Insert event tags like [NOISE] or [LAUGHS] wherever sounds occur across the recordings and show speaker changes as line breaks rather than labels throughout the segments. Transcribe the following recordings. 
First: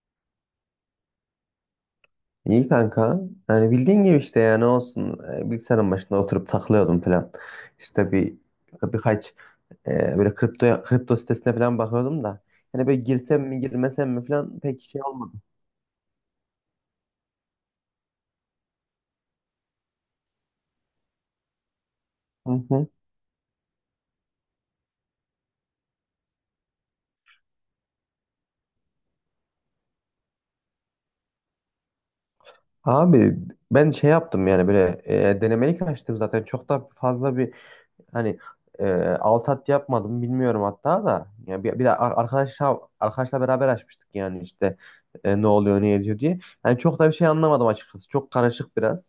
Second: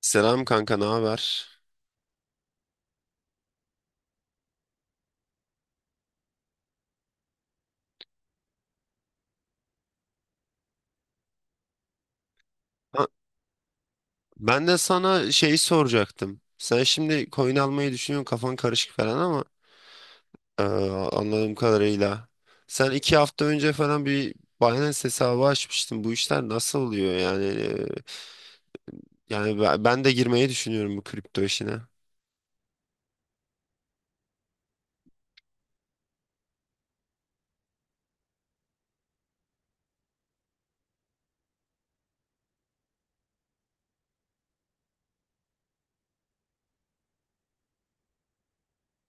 Selam kanka, ne haber?
İyi kanka. Yani bildiğin gibi işte ya ne olsun bilgisayarın başında oturup takılıyordum falan. İşte birkaç böyle kripto sitesine falan bakıyordum da. Hani böyle
Ha,
girsem mi girmesem mi falan
ben de
pek şey
sana
olmadı.
şeyi soracaktım. Sen şimdi coin almayı düşünüyorsun, kafan karışık falan ama eee, anladığım kadarıyla.
Hı hı.
Sen iki hafta önce falan bir Binance hesabı açmıştın. Bu işler nasıl oluyor yani? Yani ben de girmeyi düşünüyorum bu kripto işine.
Abi ben şey yaptım yani böyle denemelik açtım, zaten çok da fazla bir hani e, alt at yapmadım, bilmiyorum hatta da. Yani bir de arkadaşla beraber açmıştık yani işte ne oluyor ne ediyor diye. Yani çok da bir şey anlamadım açıkçası, çok karışık biraz.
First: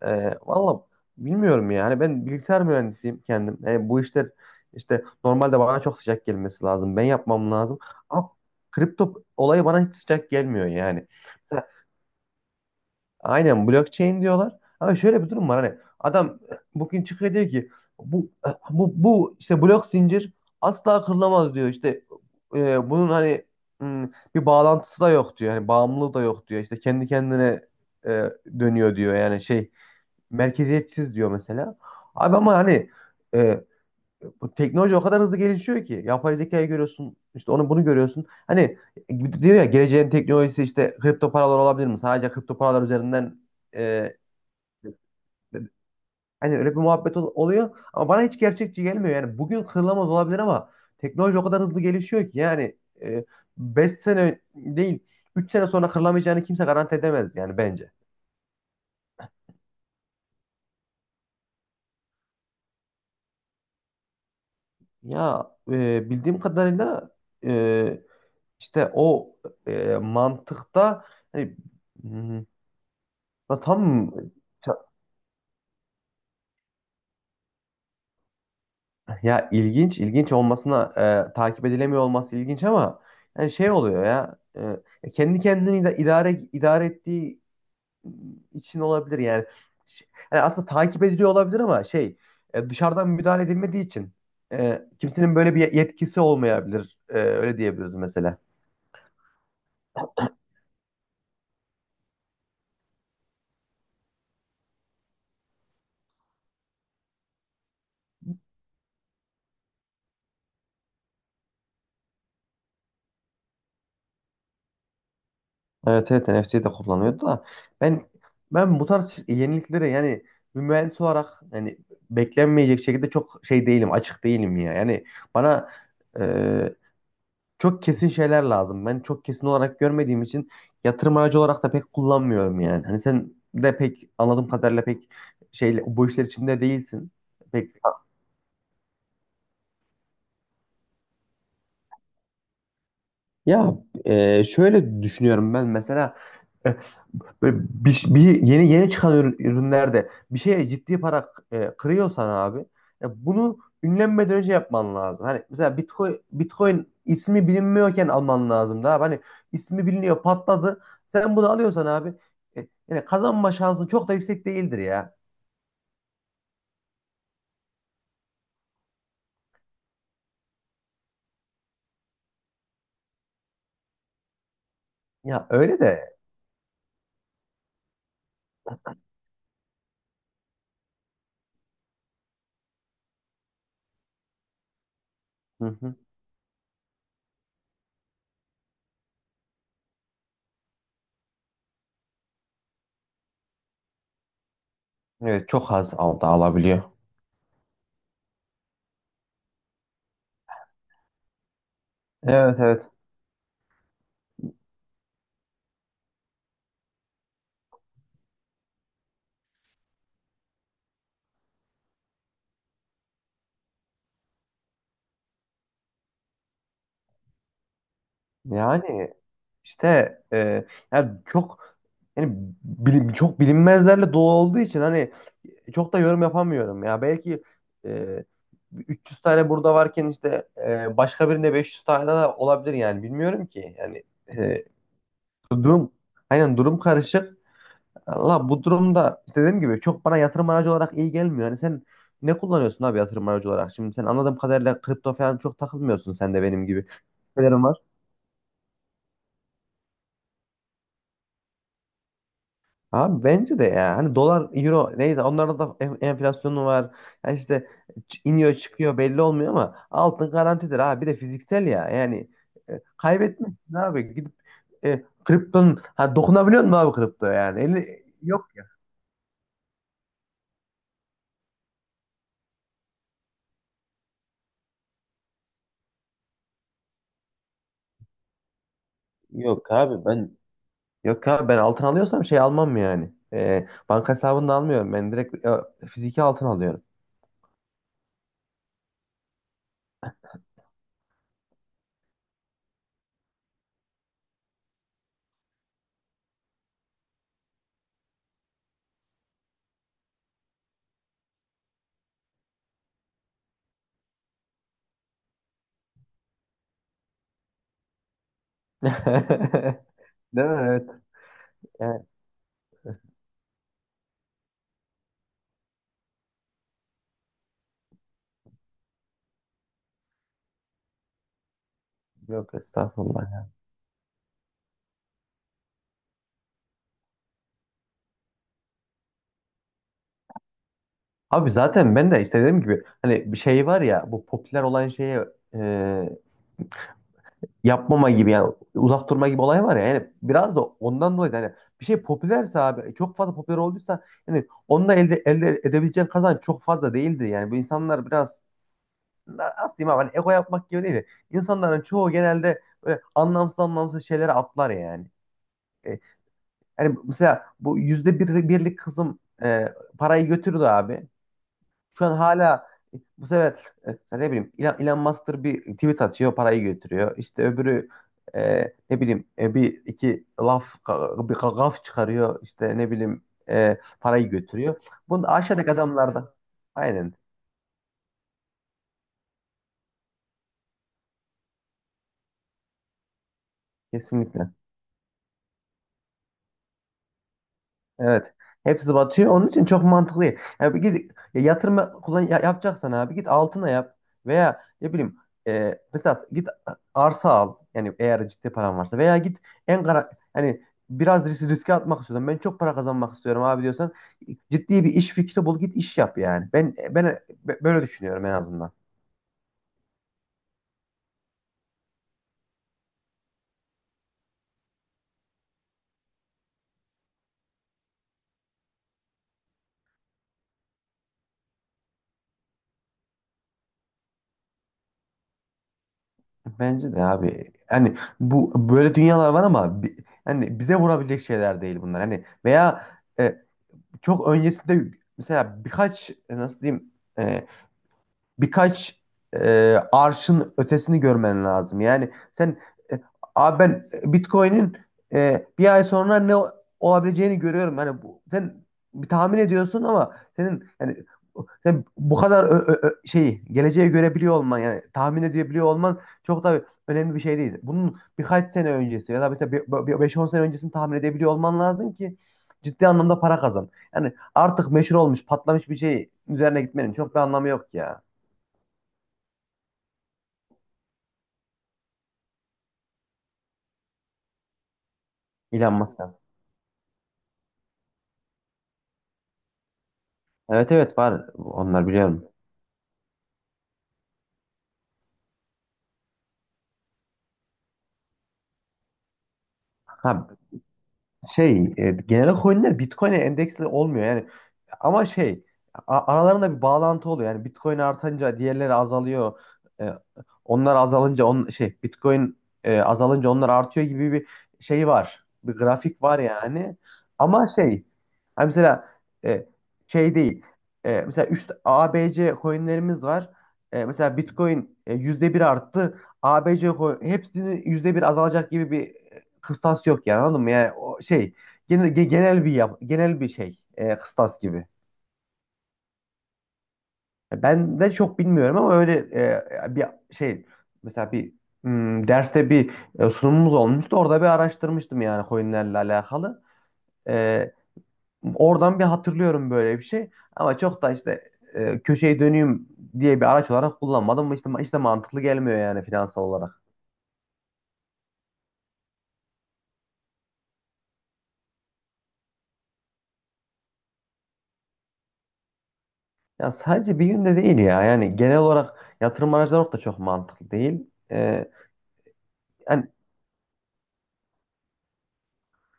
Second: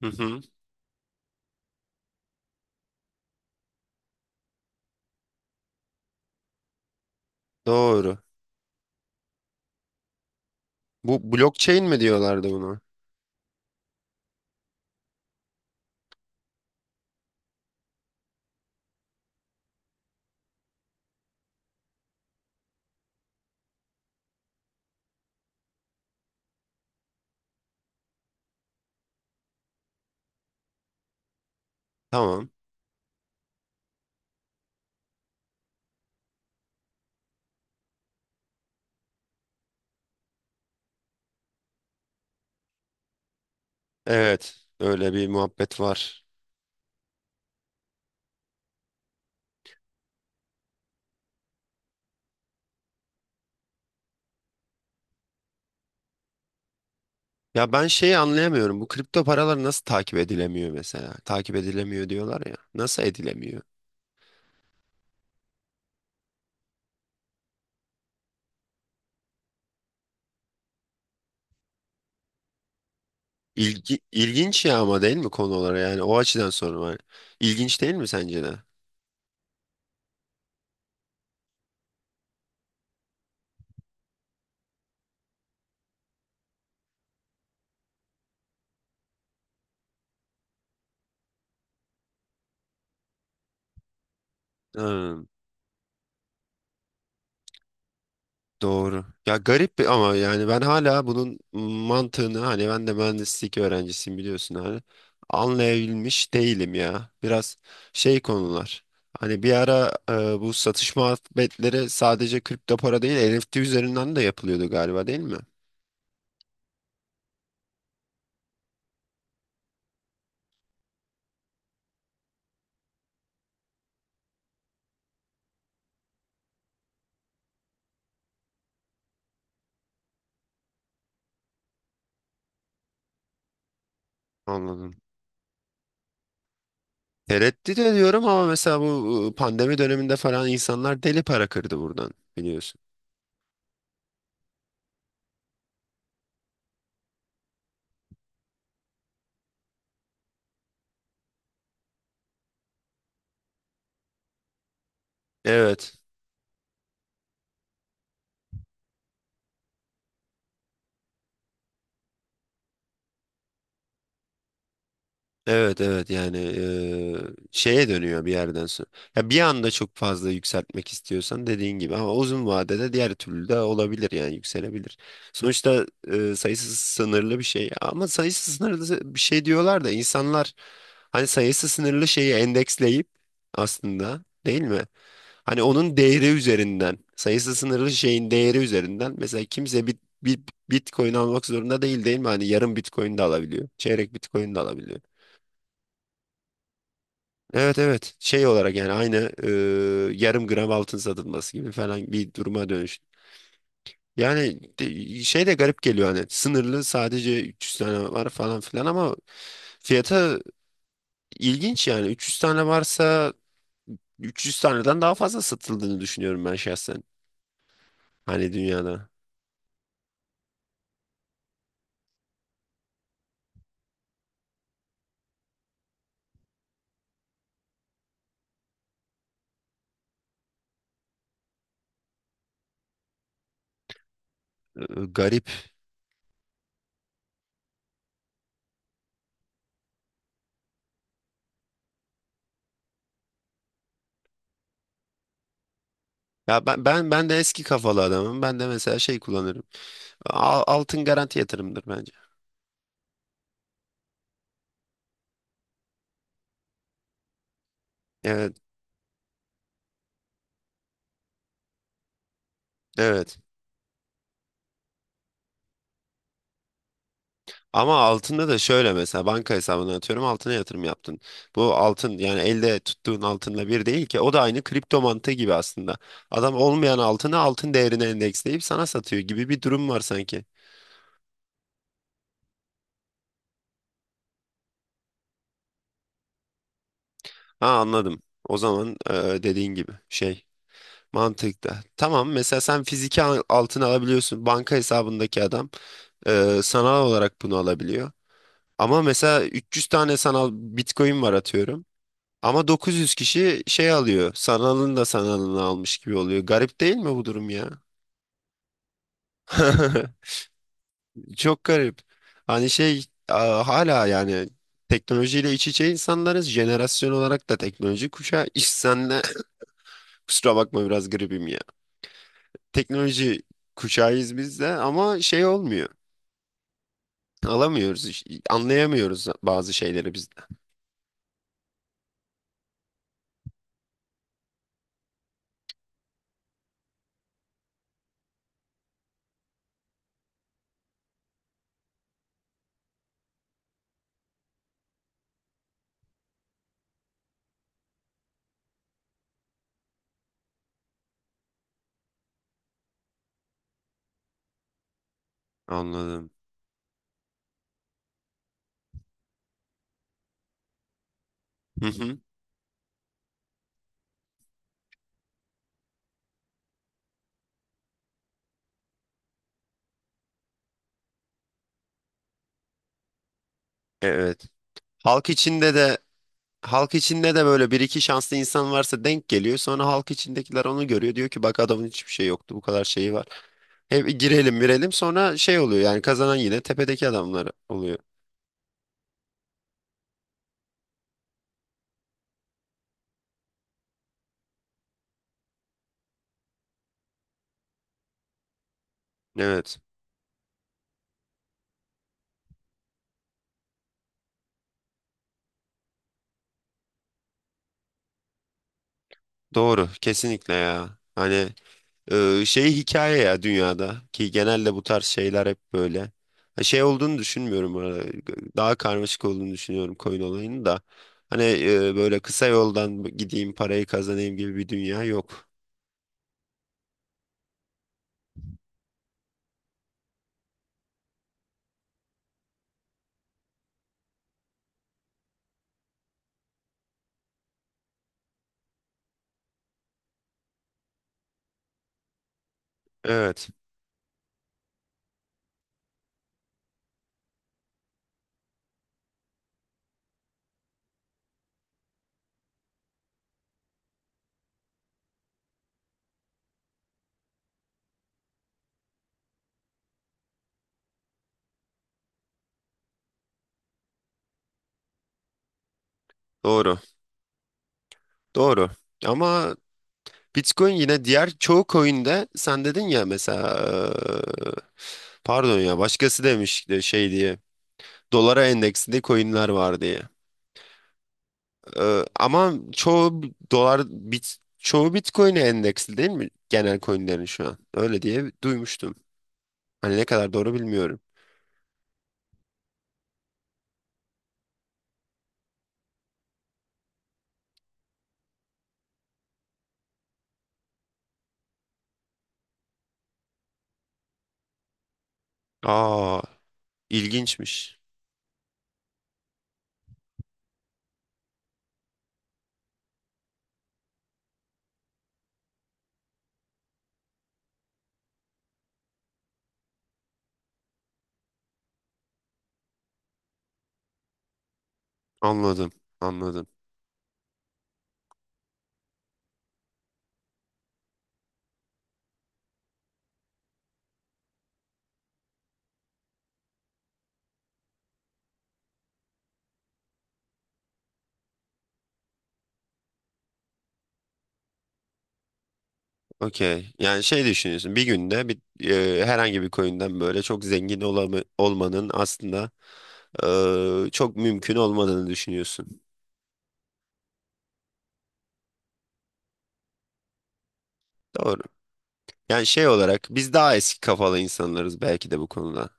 Hı
E,
hı.
valla bilmiyorum yani, ben bilgisayar mühendisiyim kendim. Bu işler işte normalde bana çok sıcak gelmesi lazım. Ben yapmam lazım.
Doğru.
Ama kripto olayı bana hiç sıcak gelmiyor yani.
Bu
Mesela
blockchain mi diyorlardı buna?
aynen blockchain diyorlar. Ama şöyle bir durum var, hani adam bugün çıkıyor diyor ki bu bu işte blok zincir asla kırılamaz diyor. İşte bunun hani hmm, bir bağlantısı da yok diyor. Hani bağımlılığı da yok diyor. İşte kendi kendine e, dönüyor diyor. Yani şey, merkeziyetsiz diyor mesela. Abi
Tamam.
ama hani e, bu teknoloji o kadar hızlı gelişiyor ki, yapay zekayı görüyorsun, işte onu bunu görüyorsun. Hani diyor ya, geleceğin teknolojisi işte kripto paralar olabilir mi? Sadece kripto paralar üzerinden e,
Evet. Öyle bir muhabbet var.
hani öyle bir muhabbet oluyor ama bana hiç gerçekçi gelmiyor. Yani bugün kırılamaz olabilir ama teknoloji o kadar hızlı gelişiyor ki yani e, 5 sene değil, 3 sene sonra kırılamayacağını kimse garanti edemez yani
Ya ben
bence.
şeyi anlayamıyorum. Bu kripto paralar nasıl takip edilemiyor mesela? Takip edilemiyor diyorlar ya. Nasıl edilemiyor?
Ya bildiğim kadarıyla e, İşte o mantıkta hani, hmm, ya tam,
İlginç ya ama değil mi konu olarak? Yani o açıdan sorun var. İlginç değil mi sence de?
ya ilginç, ilginç olmasına takip edilemiyor olması ilginç ama yani şey oluyor ya, kendi kendini idare ettiği için olabilir yani. Ş- Yani aslında takip ediliyor olabilir ama şey, dışarıdan müdahale edilmediği için
Hmm,
kimsenin böyle bir yetkisi olmayabilir. Öyle diyebiliriz mesela.
doğru. Ya ama yani ben hala bunun mantığını, hani ben de mühendislik öğrencisiyim biliyorsun, hani anlayabilmiş değilim ya. Biraz şey konular. Hani bir ara e, bu satış muhabbetleri sadece kripto para değil NFT üzerinden de yapılıyordu galiba, değil mi?
Evet, evet, NFT'yi de kullanıyordu da ben ben bu tarz yeniliklere yani, bir mühendis olarak yani beklenmeyecek şekilde çok şey değilim, açık değilim ya yani, bana e, çok kesin şeyler lazım, ben çok kesin olarak görmediğim için yatırım aracı olarak da pek kullanmıyorum, yani hani sen de pek anladığım kadarıyla
Anladım.
pek şeyle bu işler içinde değilsin pek,
Tereddüt ediyorum ama mesela bu e, pandemi döneminde falan insanlar deli para kırdı buradan biliyorsun.
ya şöyle düşünüyorum ben mesela. Böyle bir yeni yeni çıkan ürünlerde bir şeye ciddi para kırıyorsan abi, ya bunu ünlenmeden önce yapman lazım. Hani mesela
Evet.
Bitcoin ismi bilinmiyorken alman lazım da abi. Hani ismi biliniyor, patladı. Sen bunu alıyorsan abi, yani kazanma şansın çok da yüksek değildir ya.
Evet, evet, yani şeye dönüyor bir yerden sonra. Ya bir anda çok fazla yükseltmek istiyorsan dediğin gibi, ama uzun vadede diğer türlü de olabilir yani yükselebilir.
Ya öyle
Sonuçta
de.
sayısı sınırlı bir şey, ama sayısı sınırlı bir şey diyorlar da insanlar hani sayısı sınırlı şeyi endeksleyip aslında değil mi? Hani
Hı hı.
onun değeri üzerinden, sayısı sınırlı şeyin değeri üzerinden, mesela kimse bir Bitcoin almak zorunda değil değil mi? Hani yarım Bitcoin de alabiliyor. Çeyrek Bitcoin de alabiliyor.
Evet, çok az alabiliyor.
Evet, evet, şey olarak yani aynı e, yarım gram altın satılması gibi falan bir
Evet,
duruma
evet.
dönüş. Yani şey de garip geliyor hani sınırlı, sadece 300 tane var falan filan, ama fiyata ilginç yani 300 tane varsa 300 taneden daha fazla satıldığını düşünüyorum ben şahsen, hani dünyada.
Yani İşte yani çok, yani bilim, çok bilinmezlerle dolu olduğu için hani çok da yorum yapamıyorum ya. Belki e, 300 tane burada varken işte başka birinde 500 tane de olabilir yani, bilmiyorum ki. Yani e,
Ee, Garip.
durum, aynen, durum karışık. Allah, bu durumda işte dediğim gibi çok bana yatırım aracı olarak iyi gelmiyor. Hani sen ne kullanıyorsun abi yatırım aracı olarak? Şimdi sen anladığım kadarıyla kripto falan çok takılmıyorsun sen de
Ya
benim
ben
gibi.
ben ben de eski kafalı adamım. Ben de mesela şey kullanırım. Altın garanti yatırımdır bence.
Abi bence de ya. Hani dolar, euro neyse onlarda da enflasyonu var. Ya işte iniyor
Evet,
çıkıyor, belli olmuyor ama altın garantidir abi. Bir de fiziksel ya. Yani
evet.
kaybetmezsin abi. Gidip kriptonun, ha, dokunabiliyor musun abi kripto yani?
Ama
Eli,
altında
yok.
da şöyle, mesela banka hesabına atıyorum, altına yatırım yaptın. Bu altın yani elde tuttuğun altınla bir değil ki, o da aynı kripto mantığı gibi aslında. Adam olmayan altını altın değerine endeksleyip sana satıyor gibi bir
Yok
durum var
abi ben
sanki.
yok abi ben altın alıyorsam şey almam yani. Banka hesabında almıyorum. Ben direkt fiziki altın alıyorum.
Ha, anladım. O zaman e, dediğin gibi şey mantıkta. Tamam, mesela sen fiziki altın alabiliyorsun. Banka hesabındaki adam e, sanal olarak bunu alabiliyor. Ama mesela 300 tane sanal Bitcoin var atıyorum. Ama 900 kişi şey alıyor. Sanalın da sanalını almış gibi oluyor. Garip değil mi bu durum ya?
[LAUGHS]
[LAUGHS]
Değil mi? Evet.
Çok garip.
Yani,
Hani şey hala yani teknolojiyle iç içe insanlarız. Jenerasyon olarak da teknoloji kuşağı. [LAUGHS] İş senle [CLEARS THROAT] kusura bakma, biraz gripim ya.
yok
Teknoloji
estağfurullah.
kuşağıyız biz de ama şey olmuyor. Alamıyoruz. Anlayamıyoruz bazı şeyleri biz de.
Abi zaten ben de işte dediğim gibi hani bir şey var ya, bu popüler olan şeye e, yapmama gibi yani uzak durma gibi olay var ya, yani biraz da ondan dolayı da hani bir şey popülerse abi, çok fazla popüler olduysa yani onunla elde edebileceğin kazanç çok fazla değildi, yani bu insanlar biraz nasıl diyeyim abi, hani ego yapmak gibi değildi. İnsanların çoğu genelde böyle anlamsız anlamsız şeylere atlar yani. E,
Anladım.
yani mesela bu %1'lik kızım parayı götürdü abi.
Hı
Şu an
hı.
hala bu sefer mesela ne bileyim Elon Musk'tır, bir tweet atıyor, parayı götürüyor. İşte öbürü ne bileyim bir iki laf gaf çıkarıyor, işte ne bileyim parayı
Evet.
götürüyor. Bunu
Halk
aşağıdaki
içinde de
adamlarda
Halk
aynen,
içinde de böyle bir iki şanslı insan varsa denk geliyor. Sonra halk içindekiler onu görüyor. Diyor ki, bak adamın hiçbir şey yoktu, bu kadar şeyi var. Hep
kesinlikle.
girelim girelim sonra şey oluyor yani kazanan yine tepedeki adamlar oluyor.
Evet. Hepsi batıyor. Onun için çok mantıklı değil. Yani bir, git ya yatırım kullan yapacaksan abi git altına yap, veya ne bileyim mesela git arsa al. Yani eğer ciddi paran varsa, veya git
Evet,
en kara hani biraz riske atmak istiyorum, ben çok para kazanmak istiyorum abi diyorsan ciddi bir iş fikri bul, git iş yap yani. Ben böyle düşünüyorum en azından.
doğru kesinlikle ya. Hani e, şey hikaye ya, dünyada ki genelde bu tarz şeyler hep böyle. Ha, şey olduğunu düşünmüyorum bu arada. Daha karmaşık olduğunu düşünüyorum koyun olayını da. Hani e, böyle kısa yoldan gideyim parayı kazanayım gibi bir dünya yok.
Bence de abi. Hani bu böyle dünyalar var ama hani bize vurabilecek şeyler değil bunlar. Hani veya e, çok öncesinde mesela birkaç nasıl diyeyim e, birkaç arşın ötesini görmen lazım. Yani sen e,
Evet.
abi ben Bitcoin'in bir ay sonra ne olabileceğini görüyorum. Hani bu, sen bir tahmin ediyorsun ama senin yani, sen bu kadar şeyi geleceğe görebiliyor olman yani tahmin edebiliyor olman çok da önemli bir şey değil. Bunun birkaç sene öncesi ya da mesela 5-10 sene öncesini tahmin edebiliyor olman lazım ki ciddi anlamda para kazan. Yani artık meşhur olmuş, patlamış bir şey üzerine
Doğru.
gitmenin çok bir anlamı yok ya.
Doğru. Ama Bitcoin yine, diğer çoğu coin'de sen dedin ya mesela, eee, pardon
Elon
ya,
Musk.
başkası demiş de şey diye, dolara endeksli coin'ler var diye.
Evet, evet, var, onlar biliyorum.
Ama çoğu dolar bit çoğu Bitcoin'e endeksli değil mi genel coin'lerin şu an? Öyle diye duymuştum. Hani ne
Ha
kadar doğru bilmiyorum.
şey, genel olarak coinler Bitcoin'e endeksli olmuyor. Yani. Ama şey, aralarında bir bağlantı oluyor. Yani Bitcoin artınca diğerleri azalıyor. E, onlar azalınca şey, Bitcoin azalınca onlar artıyor gibi bir şey var. Bir grafik var
Aa,
yani. Ama
ilginçmiş.
şey hani mesela e, şey değil. Mesela 3 ABC coinlerimiz var. Mesela Bitcoin %1 arttı. ABC coin hepsini %1 azalacak gibi bir kıstas yok yani, anladın mı? Yani o şey, genel bir genel bir şey, kıstas gibi.
Anladım. Anladım.
Ben de çok bilmiyorum ama öyle bir şey, mesela bir derste bir sunumumuz olmuştu. Orada bir araştırmıştım yani coinlerle alakalı. E, oradan bir hatırlıyorum böyle bir şey. Ama çok da işte köşeyi döneyim diye bir araç olarak kullanmadım. Ama işte mantıklı gelmiyor yani finansal olarak.
Okey. Yani şey düşünüyorsun, bir günde bir, herhangi bir coin'den böyle çok olmanın aslında çok mümkün olmadığını düşünüyorsun.
Ya sadece bir günde değil ya. Yani genel olarak yatırım araçları da çok mantıklı değil.
Doğru.
E,
Yani şey
yani
olarak biz daha eski kafalı insanlarız belki de bu konuda.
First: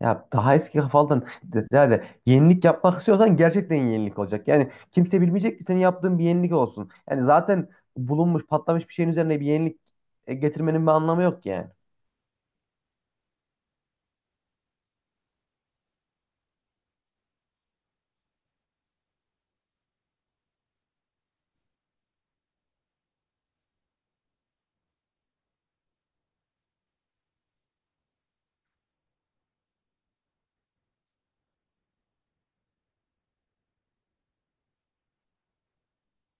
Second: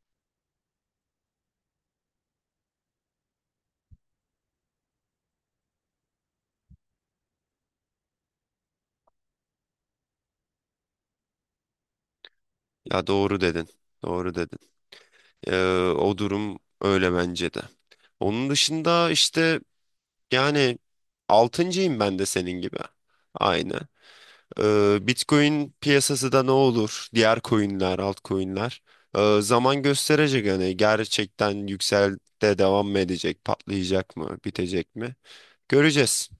ya daha eski kafalıdan, yani yenilik yapmak istiyorsan gerçekten yenilik olacak. Yani kimse bilmeyecek ki senin yaptığın bir yenilik olsun. Yani zaten bulunmuş, patlamış bir şeyin üzerine bir yenilik getirmenin bir anlamı yok ki yani.
Ya doğru dedin. Doğru dedin. Eee, o durum öyle bence de. Onun dışında işte yani altıncıyım ben de senin gibi. Aynı. Bitcoin piyasası da ne olur? Diğer coinler, altcoinler. Zaman gösterecek hani, gerçekten yükseldi, devam mı edecek, patlayacak mı, bitecek mi? Göreceğiz.